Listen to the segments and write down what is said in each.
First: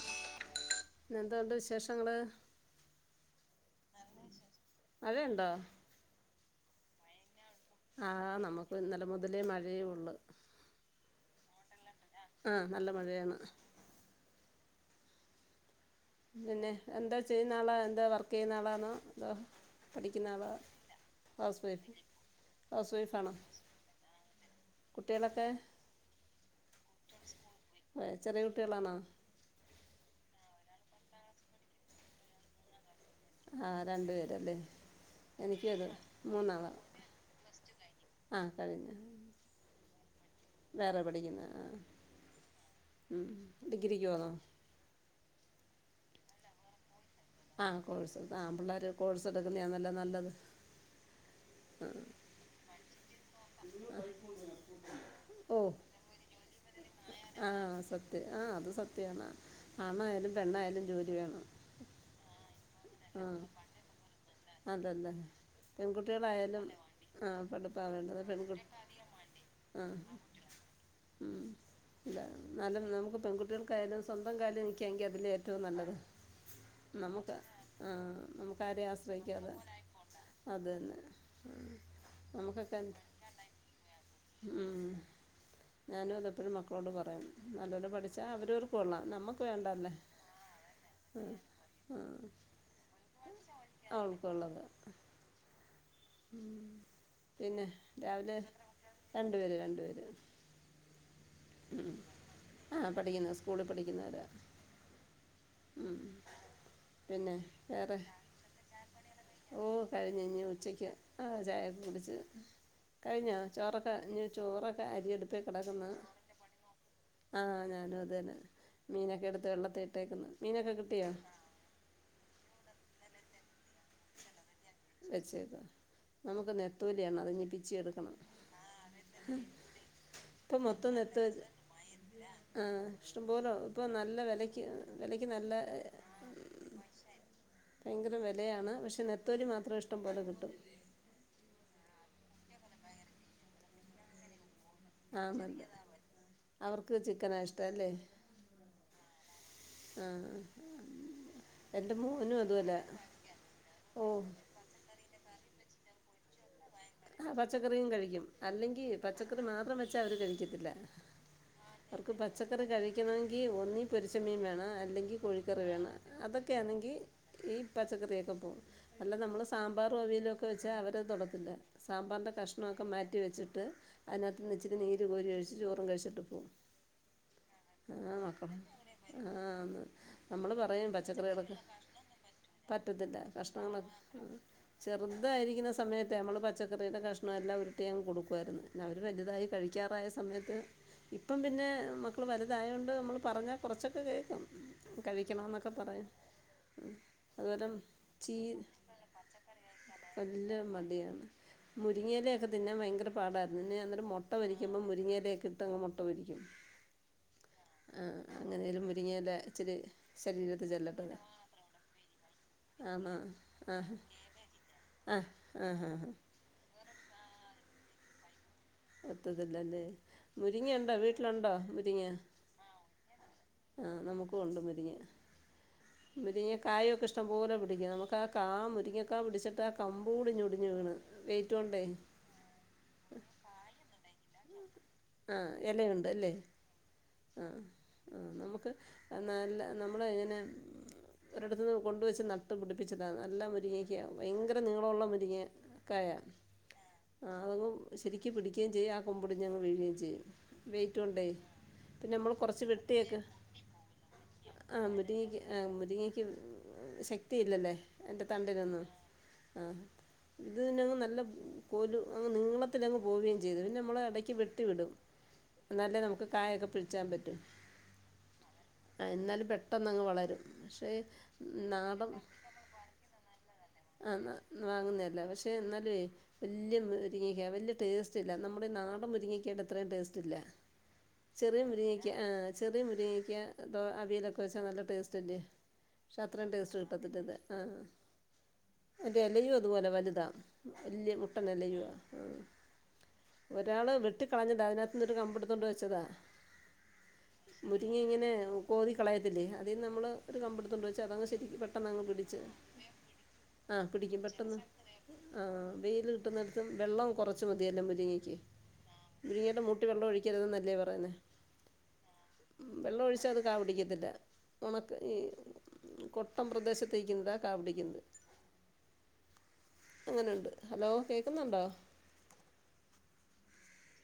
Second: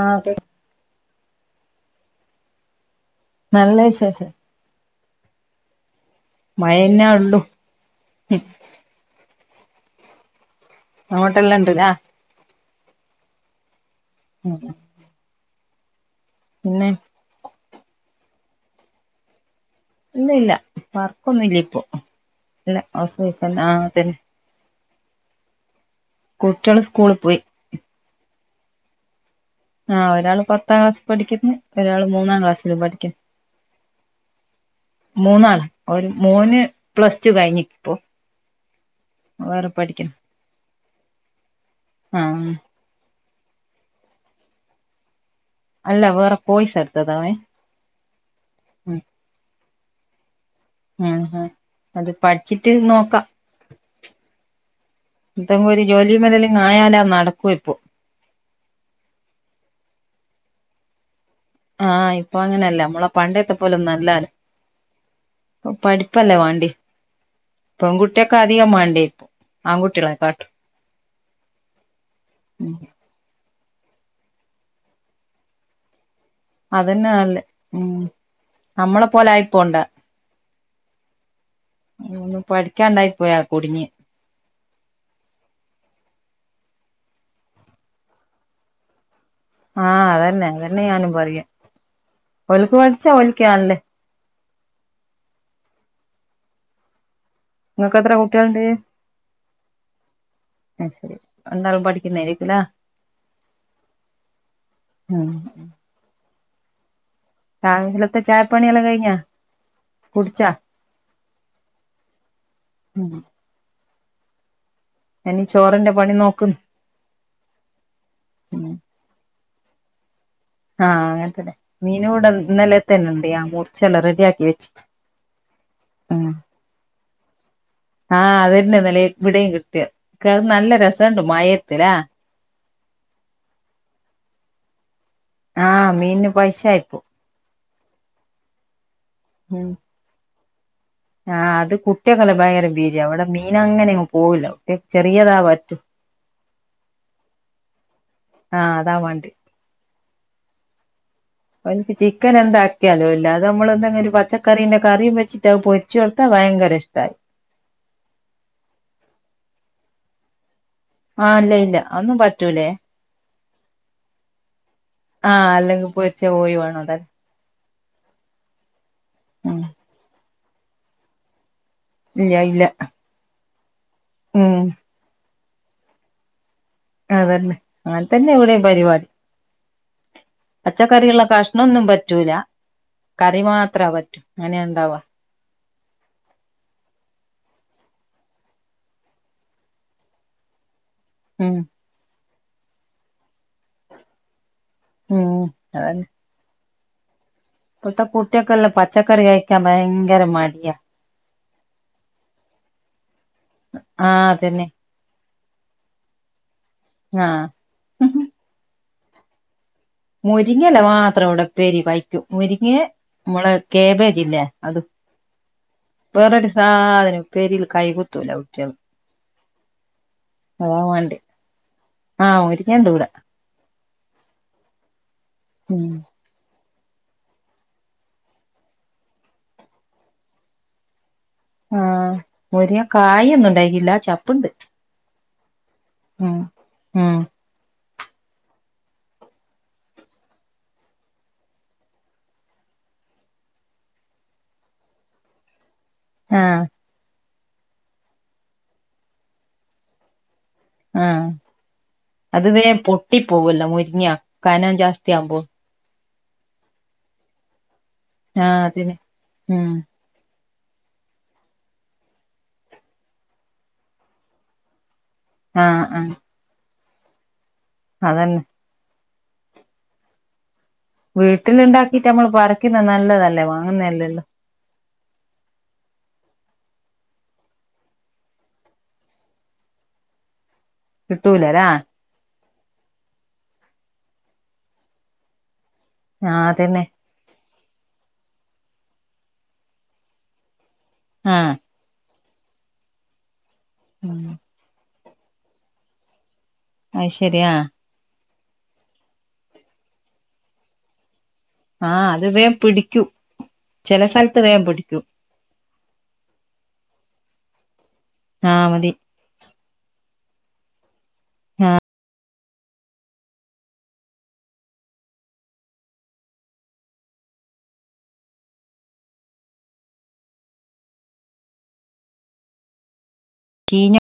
ആഹ് അതെ. ന്നെ എന്തുണ്ട് വിശേഷങ്ങൾ. നല്ല വിശേഷം. മയണ്ടോ? മ യന്നെ ഉള്ളു. ആഹ് നമുക്ക് ഇന്നലെ മുതല് മഴയെ ഉള്ളു. അങ്ങോട്ടെല്ലാം ഉണ്ട്ല്ല. ആഹ് നല്ല മഴയാണ്. ഉം പിന്നെ എന്താ ചെയ്യുന്ന ആള് എന്താ വർക്ക് ചെയ്യുന്ന ആളാണോതോ. ഇല്ല ഇല്ല വർക്കൊന്നുംല്ല ഇപ്പോ ഇല്ല ഹൗസ് വൈഫ്എന്നെആഹ് അതന്നെ. കുട്ടികളെക്കെ കുട്ട്യോൾ സ്കൂളിൽ പോയി. ആ ചെറിയ കുട്ടികളാണോ? ആഹ് ഒരാള് പത്താം ക്ലാസ് പഠിക്കുന്നു ഒരാൾ മൂന്നാം ക്ലാസ്സിൽ പഠിക്കുന്നു. ആഹ് രണ്ടു പേരല്ലേ? മൂന്നാണ് എനിക്കും അത് ഒരു മോന് മൂന്നാളാണ് പ്ലസ് ടു കഴിഞ്ഞ്പ്പൊ. ആ കഴിഞ്ഞു വേറെ പഠിക്കണം. വേറെ പഠിക്കുന്നത് ആഹ് ആഹആഉം ഡഗ്രിക്ക് പോന്നോ? അല്ല വേറെ കോയിസ് എടുത്ത താ അവൻ. ആഹ് കോഴ്സ് ആഹ് പിള്ളേർ കോഴ്സ് എടുക്കുന്നതല്ലോ നല്ലത്. ആഹ് ആഹ് അത് പഠിച്ചിട്ട് നോക്കാം. എന്തെങ്കലും ഒരു ഓ ജോലി മുതലും ആയാലാ നടക്കൊ പ്പോ. ആഹ് അത് സത്യമാണ് ആണ്ണായാലും പെണ്ണായാലും ജോലി വേണം. ആഹ് ഇപ്പൊ അങ്ങനെയല്ല നമ്മളെ ആ പണ്ട് താ പോലും നല്ലല്ല. അതല്ലേ പോ എന്നു പഠിപ്പല്ലേ പെൺകുട്ടികളായാലും വാണ്ടിയെ ആ പഠിപ്പാണ് വേണ്ടത് പെൺകുട്ടി പെൺകുട്ടിയെക്കാതിയെ മാണ്ടിയെ ആ ആൺകുട്ടികളെ കാട്ടും ഉം ഉം ല്ലന്നാലും നമ്ക്ക് പെങ്കുട്ടിയോൾ നിക്കെതും സ്വന്തം കാല് നിക്കാണെങ്കി അതില് ഏറ്റവും നല്ലത്. അതന്നെ നമുക്ക് നല്ലേ ആ ഉം നമുക്കാരേം ആസ് നമ്മളെ പോലെ ആയിപ്പോണ്ട അതന്നെ നിന്ന് പഠിക്കാണ്ടായി പോയാ കുടിങ്ങിയേ ഉം ഞാനും അതപ്പെഴും മക്കളോട് പറയും നല്ലോരം പഠിച്ചാ അവരവർക്ക് കൊള്ളാം നമ്മക്ക് ആഹ് അതന്നെ അതന്നെ ഞാനും പറയാ ആ ഓല്ക്ക് പഠിച്ചാ ഓ ൽക്കാല്ലേ അവൾക്കുള്ളത് ഉ പിന്നെ ഇങ്ങക്ക് എത്ര രാവിലെ കുട്ടികളുണ്ട് രണ്ട് പേര് രണ്ടു പേര് ആ ശരി രണ്ടാളും പഠിക്ക്ന്നേരിക്കലേ ആ പഠിക്കുന്ന സ്കൂളിൽ പഠിക്കുന്നവരാ ആഹ് പിന്നെ വേറെ രാവിലത്തെ ചായ പണിയാണ്- ഓ കഴിഞ് ഞ്ഞി ഉച്ചക്ക് ആ ചായൊക്കെ കുടിച്ച് ഉം കഴിഞ്ഞാ ചോറൊക്ക ഞ് ചോറൊക്ക അരിയടു [unintelligible] നോക്കും ആ ഞാനും അതന്നെ. മീനൊക്കെ ട്ത്ത് വെള്ളത്ത് ഇട്ടേക്കുന്ന്. ആഹ് അങ്ങൻത്തെന്നെ. മീന് വ്ടെ ഇന്നലെതന്നെണ്ട്. യാ മുർച്ചെല്ലാ റെഡിയാക്കി വെച്ചി. വച്ചേക്ക. നമുക്ക് നെത്തോലിയാണ്. അതിഞ്ഞിപ്പിച്ചിയെട് ആഹ് അതന്നെ ന്നലേം വ്ടേം കിട്ടിയെ. ക്ക അഹ് നല്ല രസണ്ട് മയത്ത്ലാ ആഹ്. ഇഷ്ടം പോലോ ഇപ്പൊ നല്ല വെലയ്ക്ക്. വെലയ്ക്ക് നല്ല മീന്ന് പൈശായിപ്പോ ഭയങ്കര വെലയാണ്. പക്ഷെ നെത്തോലി ഉം മാത്രം ഇഷ്ടംപോലെ കിട്ടും. ആഹ് അത് കുട്ടിക്കളെ ഭയേര ഭീര്യവും. വെടെ മീനങ്ങനെ ങ്ങ് പോവുലാ ആഹ് മത [unintelligible] അവർക്ക് ചിക്കനാ ഇഷ്ടല്ലേ? ആഹ് അതാ വാണ്ടി ആഹ് ആഹ് ഓൽക്ക് ചിക്കനെന്താക്കിയാലോ ല്ല. അതമ്മള് ഓ ന്തെങ്കിലു പച്ച ക്കറീന്റെ കറീ വെച്ചിട്ട് അഹ് പൊര്ച്ചൊട്ത്താ ഭയങ്കരഷ്ട്ടായി. ആഹ് പച്ചക്കറിയും കഴിക്കും. അല്ലെങ്കി പച്ചക്കറി മാത്രം വെച്ചാ അവര് കഴിക്കത്തില്ല. ആഹ് ല്ല ഇല്ല. അന്നും പറ്റൂലേ ക്കെണെങ്കി ഒന്നീ പൊരിച്ചമീൻ വേണ. അല്ലെങ്കി ആഹ് കോഴിക്കറി വേണ. അല്ലെങ്കിൽ പൊരിച്ച കോഴി വേണം അതൊക്കേണെങ്കി അതാണ് ഈ പച്ചക്കറിയൊക്കെ പോവും. അല്ല നമ്മള് ഉം സാമ്പാറോ അവിയലൊക്കെ വെച്ചാ അവരത് തൊടത്തില്ല. സാമ്പാർന്റെ ഇല്ല ഇല്ല കഷ്ണൊക്കെ മാറ്റി വെച്ചിട്ട് ഉം അയിനകത്ത്ന്ന് ച്ചിരി നീര് കോരി ഒഴിച്ച് ചോറും കഴിച്ട്ട് പോവും. അതന്നെ അങ്ങനെ ആഹ് തന്നെ ഇവിടെയും പരിപാടി മക്കളെന്നെ ആഹ് മ അമ്മള് പറയും പച്ചക്കറികളൊക്കെ റ്റൂല പറ്റത്തില്ലാ. കഷ്ണങ്ങളൊ ആഹ് ഉണ്ടാവാ ചെറുതായിരിക്ക്ണ സമയ ത്തേ അമ്മള് പച്ചക്കറിയ്ത്തെ കഷ്ണ എല്ലാം ഉരുട്ടിയങ്ങ് കൊടുക്കുവായിര്ന്ന്. അവര് വല്തായി കഴിക്കാറായ സമയത്ത് ഇപ്പം ഉം പിന്നെ മക്കള് വലുതായോണ്ട് മ്മള് പറഞ്ഞാ കൊറച്ചൊക്കെ കേക്കും. ഉം കഴിക്കണോന്നൊക്കെ പറയാ ഉം. പ്പെത്തെകുട്ടിയക്കല്ല പച്ചക്കറി കയിക്കാ ഭയങ്കര വലിയ മടിയാ മടിയാണ്. മുരിങ്ങയിലൊക്കെ തിന്നാ വയങ്കര പാടായിര്ന്ന്. ന്നെ ഞാന്നലെ ആഹ് മൊട്ട അതന്നെ പൊരിക്കുമ്പം മുരിങ്ങിയിലെക്കെ ട്ട മൊട്ട പൊരിക്കും. ആഹ് ആഹ് അങ്ങനേലും മുരിങ്ങിയല ഇച്ചിരി ശരീരത്ത് മുരിങ്ങല ചെല്ലട്ടെ മാത്രം വടെ പ്പേരി പയ്റ്റും. മുരിങ്ങേ മ്മളെ കേബേജ്ല്ലേ അതും. ആഹ് ആഹ് ആഹ് വേറൊര് സാധനുംപ്പേരീല് കൈ കുത്തൂല കു ട്യോള് ഒത്തത്തില്ലല്ലേ. മുരിങ്ങണ്ടോ വേണ്ടേ വീട്ട് ലൊണ്ടോ മുരിങ്ങ ആഹ് മുരിങ്ങണ്ട് ഇവിടെ ആഹ്. നമുക്ക് ഒണ്ട് മുരിങ്ങ ആഹ് മുരിങ്ങ കായൊക്കെ ഇഷ്ടം പോ ലെ പിടിക്കും. അമുക്ക് ആ കാ മുരിങ്ങക്കാ പുടിച്ചിട്ടാ കമ്പൂടി ഒടിഞ്ഞ് വീണ് വെയ്റ്റോണ്ടേ മുരിങ്ങാ കായൊന്നും ണ്ടായിട്ടില്ല ചപ്പ്ണ്ട് ആഹ്. എലയുണ്ട് അല്ലേ. ഉം ആഹ് ആഹ് നമ്മുക്ക് നല്ല നമ്മളെ ങ്ങനെ ഒരിടത്തൂന്ന് കൊണ്ടുവെച്ച് നട്ട് പുടിപ്പിച്ചതാന്ന്. നല്ല മുരിങ്ങക്കയാവും. വയങ്കര നീളോള്ള മുരിങ്ങ ക്കായ ആഹ് ആഹ് അതും ശെരിക്ക് പിടിക്കേയും ചെയ്യും. ആ കൊമ്പൊടിഞ്ഞങ്ങ് വീഴുകയും ചെയ്യും. ആഹ് വെയ്‌റ്റോണ്ടേ പിന്നെ മ്മള് അത് കൊറച്ച് വേം വെട്ടിയൊക്കെ പൊട്ടി പോവല്ലോ മുരിങ്ങ കനം ആഹ് ജാസ്തി മുരിങ്ങക്ക് ആവുമ്പോ ആഹ് മുരിങ്ങയ് ക്ക് ശക്തിയില്ലല്ലേ അയിൻ്റെ ആഹ് തണ്ടിനൊന്നും അതിന് ഉം ആഹ് ഇത് നങ്ങ് നല്ല കോലു അങ്ങ് നിളത്തിലങ്ങ് പോവ്വേം ചെയ്ത്. പിന്നെ അമ്മളെ എടയ്ക്ക് വെട് ട്ടി വിടും. ആഹ് എന്നാലെ ആഹ് നമുക്ക് കായൊക്കെ പിച്ചാൻ പറ്റും അതന്നെ ആഹ് എന്നാലും പെട്ടെന്നങ്ങ് വളരും. പക്ഷേ വീട്ടിൽ ഉണ്ടാക്കിട്ട് നാടൻ നമ്മൾ പറിക്കുന്ന നല്ലതല്ലേ ആ വാങ്ങുന്നതല്ലേല്ലോ വാങ്ങുന്നതല്ല പക്ഷേ എന്നാലും വലിയ മുരിങ്ങക്ക വലിയ ടേസ്റ്റ് ഇല്ല നമ്മുടെ ഈ നാടൻ മുരിങ്ങി [unintelligible] ഇത്രയും ടേസ്റ്റ് ഇല്ല ചെറിയ കിട്ടൂലരാ മുരിങ്ങക്ക് ചെറിയ മുരിങ്ങിക്കാ തേ അവിയലൊക്കെ വെച്ചാൽ നല്ല ടേസ്റ്റ് അല്ലേ പക്ഷേ ആഹ് അത്രയും ടേസ്റ്റ് അതന്നെ കിട്ടത്തിട്ടത് ആ മറ്ററെ എലയും അതുപോലെ വലുതാ വല്യ മുട്ടൻ ആഹ് ഇലയു ആ ഒരാള് വെട്ടി അ അതിനകത്ത് നിന്നെ രു കമ്പിടുത്തോണ്ട് വെച്ചതാ അയ് ശരിയാ ആഹ് പങ്ങി ഇങ്ങനെ കോതി കളയത്തില്ല അതിൽ നിന്ന് നമ്മള് ഒരു കമ്പടുത്ത കൊണ്ട് വെച്ചാ അതങ് ശരിക്കരി പെട്ടെന്ന് അങ്ങ് ആഹ് പിട അത് വേം പിടിക്കും ആഹ് ചില പിടിക്കും സ്ഥലത്ത് പെട്ടെന്ന് വേം പിടിക്കും ആ വെയിൽ കിട്ടുന്നിടത്തും വെള്ളം കുറച്ച് മതിയല്ലേ മുരിങ്ങയ്ക്ക് ആ മതി മുരുങ്ങേടെ മൂട്ടിൽ വെള്ളം ഒഴിക്കരുതെന്നല്ലേ പറയേ വെളളം ഒഴിച്ച അത് കാ പിടിക്കത്തില്ല ഒണക്ക് ഈ കൊട്ടം പ്രദേശത്തക്കുന്നതാ കാ പിടിക്കുന്നത് അങ്ങനെയുണ്ട് ഹലോ കേൾക്കുന്നുണ്ടോ ചീഞ്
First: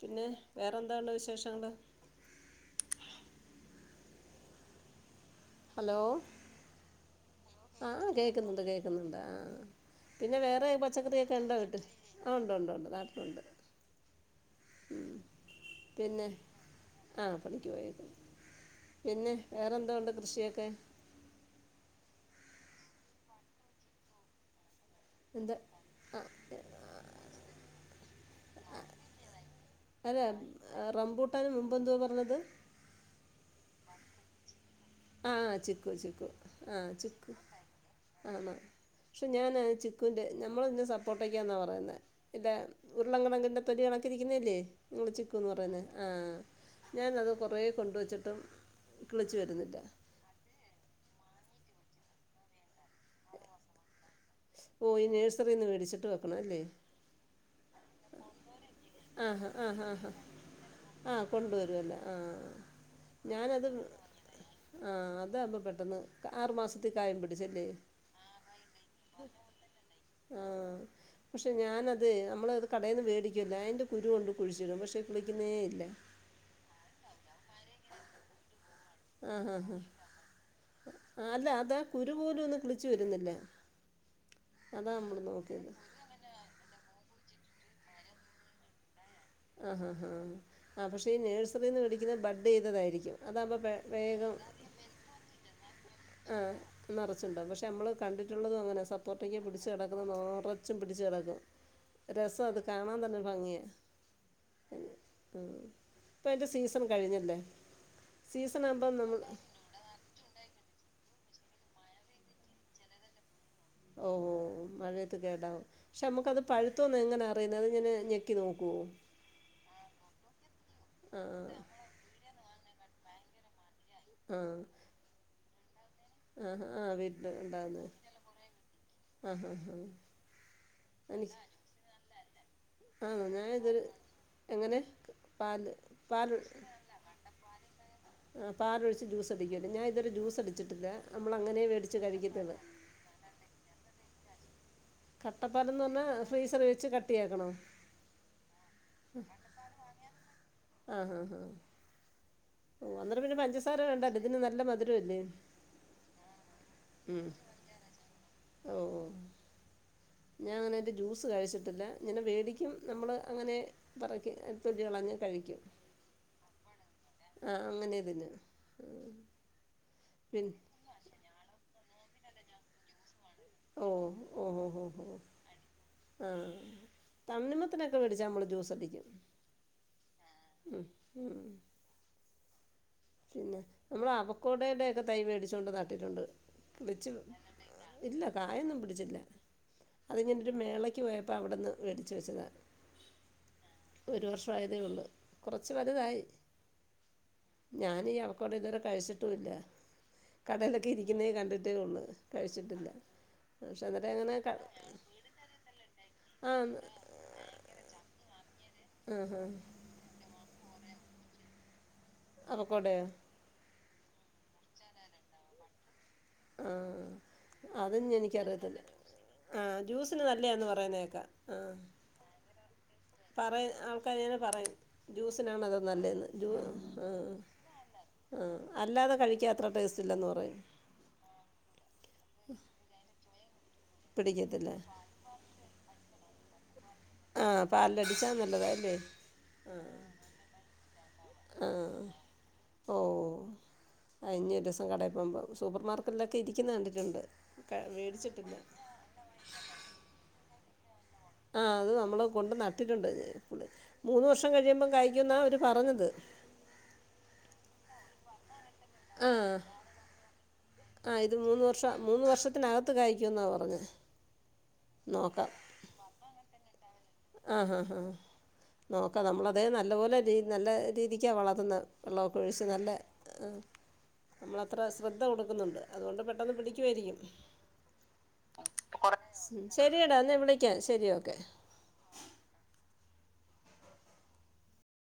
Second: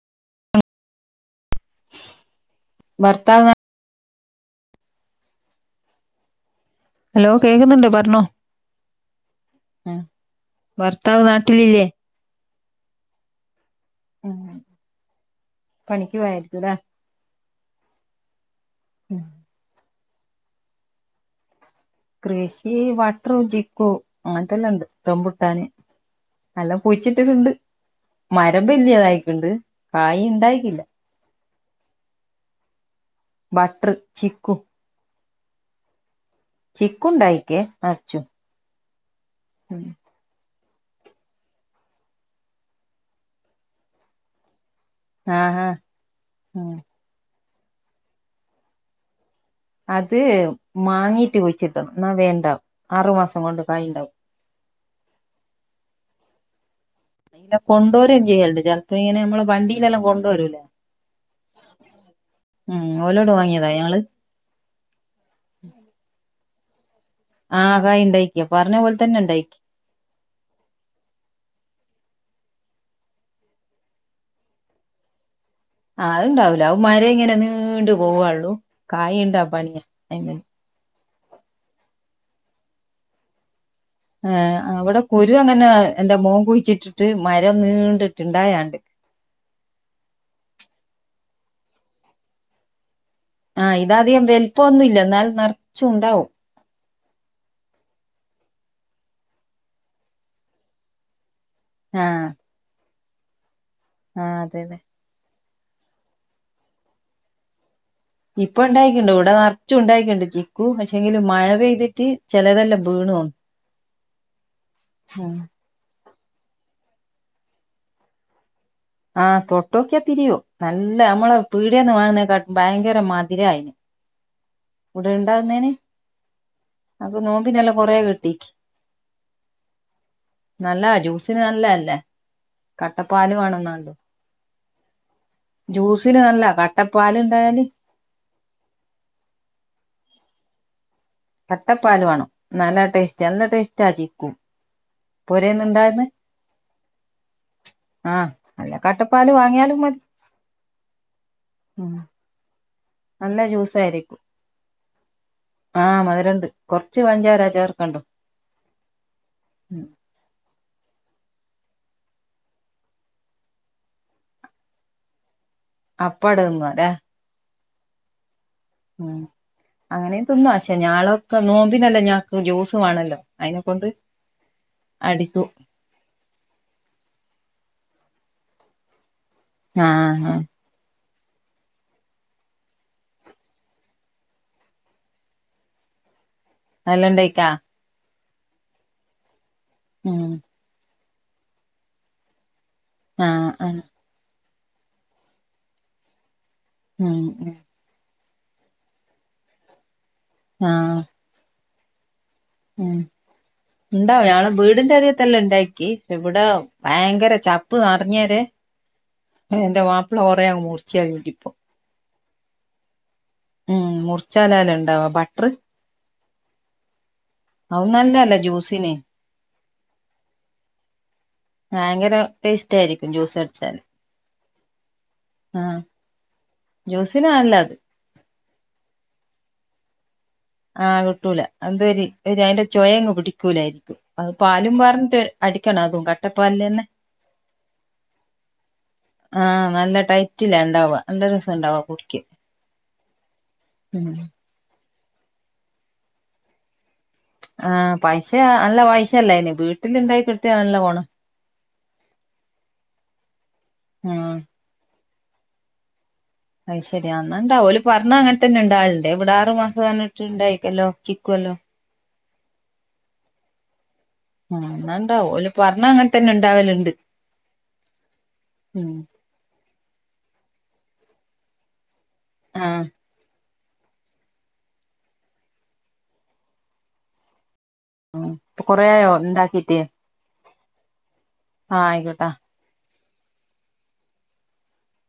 പിന്നെ വേറെ എന്താണ്ട വിശേഷങ്ങൾ വർത്തവ് ഹലോ ഹലോ കേൾക്കുന്നുണ്ട് ആഹ് പറഞ്ഞോ കേൾക്കുന്നുണ്ട് കേക്കുന്നുണ്ട് ആഹ് പിന്നെ വേറെ ഭർത്താവ് പച്ചക്കറൊക്കെ ഇണ്ടോ വീട്ട് നാട്ടിലില്ലേ ആ ഉണ്ട് ഉണ്ട് ഉണ്ട് നാട്ടിലുണ്ട് ഉം ഉം പണിക്ക് പിന്നെ പോയായിരിക്കുംല്ലേ ആ പണിക്ക് പോയക്കത് പിന്നെ വേറെന്ത് ഉണ്ട് കൃഷിയൊക്കെ കൃഷി വട്ടറോ ജിക്കോ അങ്ങനത്തെല്ലാം ഇണ്ട് എന്താ റംപുട്ടാന് ആ എല്ലാം കുയിച്ചിട്ടുണ്ട് മരം വലിയതായിട്ടണ്ട് കായ് ഇണ്ടായിക്കില്ല പട്ടാും മുമ്പന്തുവാ പറഞ്ഞത് ബട്ടർ ചിക്കു ആഹ് ചിക്കു ചിക്കു ആഹ് ചിക്കു ഉണ്ടായിക്കേ നറച്ചു ആമ പക്ഷെ ഞാൻ ഉം ചിക്കുന്റെ നമ്മള് ഇന്ന സപ്പോർട്ട്ക്കാന്നാ പറയുന്ന ഇല്ല ഉരുളകണക്കിന്റെ തൊലി കണക്കിരിക്കുന്നല്ലേ നിങ്ങള്ച്ചിക്കൂന്ന് ആഹാ പറയുന്നത് ആഹ് ഉം ഞാനത് കൊറേ കൊണ്ടുവച്ചിട്ടും കിളിച്ച് വരുന്നില്ല അത് മാങ്ങീട്ട് കുയിച്ചിട്ടണം എന്നാ വേണ്ടാവും ആറുമാസം കൊണ്ട് കായിണ്ടാവും പോയി നേഴ്സറി നിന്ന് മേടിച്ചിട്ട് വെക്കണം അല്ലേ ഇല്ലെ കൊണ്ടോരം ചെയ്യൽണ്ട് ചെലപ്പോ ഇങ്ങന നമ്മള ആഹാ ആഹാ വണ്ടിയിലെല്ലാം ആഹാ കൊണ്ട് വരൂല്ലേ ആ കൊണ്ടുവരു അല്ലേ ആ ഓലോട് ഞാനത് വാങ്ങിയതാ ഞങ്ങള് ആ അതാവുമ്പോ പെട്ടെന്ന് ആറു മാസത്തേക്ക് ക്കായ് പിടിക്കും ആഹ കായ് ണ്ടായിക്കി പറഞ്ഞ പോലെ തന്നെണ്ടായിക്കി ആഹ് പക്ഷേ ഞാനത് നമ്മളത് കടയിൽന്ന് വേടിക്കൊമല്ല അതിൻ്റെ കുരു കൊണ്ട് കുഴിച്ചിടും പക്ഷേ കിളിക്കുന്നേ ഇല്ല അത് ഇണ്ടാവൂല അത് മരം ഇങ്ങനെ നീണ്ടു പോവള്ളു ആഹ് ആഹാ അല്ല അതാ കുരു പോലും ഒന്നും കിളിച്ചു വരുന്നില്ല ഏ അതാ അവിടെ നമ്മൾ കുരു അങ്ങനെ നോക്കിയത് എന്റെ മോൻ കുഴിച്ചിട്ടിട്ട് മരം നീണ്ടിട്ടുണ്ടായാണ്ട് ആഹ് ആഹാ ആഹാ ആ പക്ഷേ ഈ നേഴ്റിൽ നിന്ന് മേടിക്കുന്ന ബഡ് ചെയ്തതായിരിക്കും ആ അതാകുമ്പോൾ ഇതധികം വേഗം വലുപ്പന്നും ഇല്ല എന്നാൽ നർച്ചും ഉണ്ടാവും ആഹ് ന്നറച്ചട്ടണ്ടാവകും പക്ഷേ നമ്മള് കണ്ടിട്ടുള്ളതും അങ്ങനെ സപ്പോർട്ടിക്കക പിടച്ച് കിടക്കുന്നത് നറച്ചും പിടിച്ച് കടക്കും രസത് കാണാൻ തന്നെ ഭംഗിയാ ആ അതന്നെ ആ ഇപ്പൊ അതിന്റെ സീസൺ കഴിഞ്ഞല്ലേ ഇപ്പൊ സീസൺ ആകുമ്പം നമ്മൾ ഇണ്ടായിക്ക്ണ്ട്ഇവിടെ ച്ചും ഉണ്ടായിക്കുണ്ട് ചിക്കു പക്ഷെങ്കിലും മഴ പെയ്തിട്ട് ചിലതെല്ലാം ബീണ് ഓണ് ഓഹഓഓ മഴത്ത് കേടാവും പക്ഷെ നമുക്കത് പഴുത്തമന്ന് എങ്ങനാ അറിയുന്നത് അതങ്ങനെ ഞെക്കി നോക്കോ ആ തൊട്ടോക്കിയാ തിരിയും നല്ല ആ നമ്മള പീട്യേന്ന് വാങ്ങുന്നേക്കട്ടിലും ഭയങ്കര മധുരയിന് ആഹ് ഇവിടെ ഇണ്ടാവുന്നേന് ആ അപ്പൊ വീട്ടിൽ നോമ്പിനല്ല ഉണ്ടാകുന്നത് കൊറേ കിട്ടി ആ ഹാ ഹാ നല്ല എനിക്ക് ജ്യൂസിന് നല്ല അല്ലേ ആണോ കട്ടപ്പാല് ഞാൻ വാണം ഇതൊരു ന്നാണ് എങ്ങനെ പാല് ജ്യൂസിന് നല്ല പാൽ കട്ടപ്പാല് ണ്ടായാല് ആ പാല് ഒഴിച്ച് ജ്യൂസ് അടിക്കല്ലേ ഞാൻ ഇതവരെ ജ്യൂസ്ടിച്ചിട്ടില്ല നമ്മളങ്ങനെ മേടിച്ച് കട്ടപ്പാല് വേണം കഴിക്കത്തൊള്ളു നല്ല ടേസ്റ്റ് നല്ല ടെസ്റ്റാ ചിക്കു പൊരേന്ന് കട്ടപ്പാല് ന്ന് പറഞ്ഞാ ഉണ്ടാകുന്നെ ഫ്രീസർ വെച്ച് കട്ടിയക്കണൊ ആഹ് അല്ലെകട്ടപ്പാല് വാങ്ങ്യാലും മതി ആ ഹാ ഹാ ഉം ഓ അന്ന്ട്ട് പിന്നെ നല്ല പഞ്ചസാര വേണ്ട ജ്യൂസായിരിക്കും ഇതിന് നല്ല മധുരംല്ലേ ആഹ് മധുരണ്ട് കൊറച്ച് പഞ്ചാര ചേർക്കണ്ടോ ഓ ഓ ഉം ഞാൻ അങ്ങനെ ഐന്റെജ്യൂസ് കഴിച്ചിട്ടില്ലങ്ങനെ മേടിക്കും നമ്മൾ അങ്ങനെ പറക്കി തൊലികളഞ്ഞ് കഴിക്കും അപ്പട തിന്നു അല്ലേ ആഹ് അങ്ങനെതിന്നും ഉം അങ്ങനെ തിന്ന പക്ഷെ ഞളൊക്കെ നോമ്പിനന്നല്ലോ ഞങ്ങക്ക് ജ്യൂസ് വേണല്ലോ അയിനെ കൊണ്ട് ഓ ഓ ഹോ ഹോ ഹോ അടിക്കും ആഹ് തണ്ണിമത്തിനൊക്കെ മേടിച്ചാൽ നമ്മൾ ജ്യൂസടിക്കും ആഹ് ഉം ഉം പിന്നെ നമ്മൾ അവക്കോടടെക്കെ തൈ മേടിച്ചോണ്ട് നട്ടിട്ടുണ്ട് വെച്ച് നല്ലണ്ടേക്കാ ഇല്ല കായൊന്നും പിടിച്ചില്ല ഉം അതിങ്ങനെരു മേള ക്ക് പോയപ്പോവിടുന്ന് മേടിച്ച് വെച്ചതാ ആഹ് ആ ഒരു വർഷമായതേ ഉള്ളൂ കൊറച്ച് വലുതായി ഉം ഉ ഞാൻ അവോക്കാഡോ ഇതുവരെ കഴിച്ചിട്ടുമില്ല കടേലൊക്കെ ആഹ് ഇരിക്കുന്നതേ കണ്ടിട്ടേ ഉള്ളൂ ഇല്ല ഉം ഉണ്ടാവും ഞങ്ങളുടെ വീടിന്റെ അറിയത്തെല്ലെ ഉണ്ടാക്കി ഇവിടെ ഭയങ്കര ചപ്പ് നിറഞ്ഞര് മം മം [unintelligible] മൂർച്ചയാകിട്ടിപ്പോ അക്കോടയോ ഉം മുറിച്ചാലാല ഉണ്ടാവ ബട്ടർ ആഹ് ആഹ് അത് അതോന്നും നല്ലതല്ല എനിക്കറിയത്തില്ല ജ്യൂസിന് ആഹ് ജ്യൂസിന് നല്ലതെന്ന് പറയുന്നത് കേൾക്കാം ആഹ് ഭയങ്കര ടേസ്റ്റ് ആയിരിക്കും ജ്യൂസ് അടച്ചാല് [unintelligible] പറയും ജ്യൂസിനണതോ നല്ലന്ന് ജ്യൂസിന് ആഹ് നല്ലത് ആഹ് അല്ലാതെ കഴിക്കാൻ അത്ര ടേസ്റ്റ് ഇല്ലെന്ന് പറയും ആഹ് കിട്ടൂല അത് ഒരു അതിന്റെ ചോയ പിടിക്കൂലായിരിക്കും അത് പിടിക്കത്തില്ല പാലും പറാറിഞ്ഞട്ട അടിക്കണം അതും കട്ടപ്പ പാൽ തന്നെ ആ പാലിലടിച്ചാൽ നല്ലതാ അല്ലേ ആഹ് നല്ല ടൈറ്റില്ല ഉണ്ടാവ നല്ല രസ ആ ഉണ്ടവാ കുടിക്ക് ഓ കട പോകുമ്പോൾ സൂപ്പർ മാർക്കറ്റിലൊക്കെ ഇരിക്കുന്നു കണ്ടിട്ടുണ്ട് ക ആഹ് പൈസ മേടിച്ചിട്ടില്ല നല്ല പൈസയല്ല ഇനി വീട്ടിൽ ഉണ്ടായി കിട്ടിയ നല്ല പോണം ആഹ് അത് നമ്മള് കൊണ്ട് നട്ടിട്ടുണ്ട് മൂന്ന് ആഹ് വർഷം കഴിയുമ്പോൾ കായ്ക്കും എന്നാ അവര് പറഞ്ഞത് അത് ശരിയ എന്നന്ന ഉണ്ടാവും പറഞ്ഞ അങ്ങനെ തന്നെ ഉണ്ടാവാറുണ്ട് ഇവിടെ ആറ് മാസം പറഞ്ഞിട്ട് ഉണ്ടായിരിക്കല്ലോ ആഹ് ഇത് മൂന്ന് വർഷം മൂന്ന് വർഷത്തിനകത്ത് കായ്ക്കുമെന്നാണ് പറഞ്ഞത് ആഹ് എന്നാൽ ഉണ്ടാവും പറഞ്ഞണ് അങ്ങനെത്ത തന്നെ ഉണ്ടാവലുണ്ട് ആഹ് ഹാ ഹാ നോക്കാം നമ്മള അതേ നല്ല പോലെ നല്ല രീതിക്കാണ് വളർത്തുന്നത് വെള്ളമൊക്കെ ഒഴിച്ച് ആഹ് നല്ല ആഹ് നമ്മളത്ര ശ്രദ്ധ കൊടുക്കുന്നുണ്ട് അതുകൊണ്ട് പെട്ടെന്ന് പിടിക്കുമായിരിക്കും ആഹ് ഇപ്പൊ കൊറേ ആയോ ഇണ്ടാക്കീട്ട് ശരിടാ എന്നാ വിളിക്കാൻ ശരി ഓക്കെ ആഹ് ആയിക്കോട്ടെ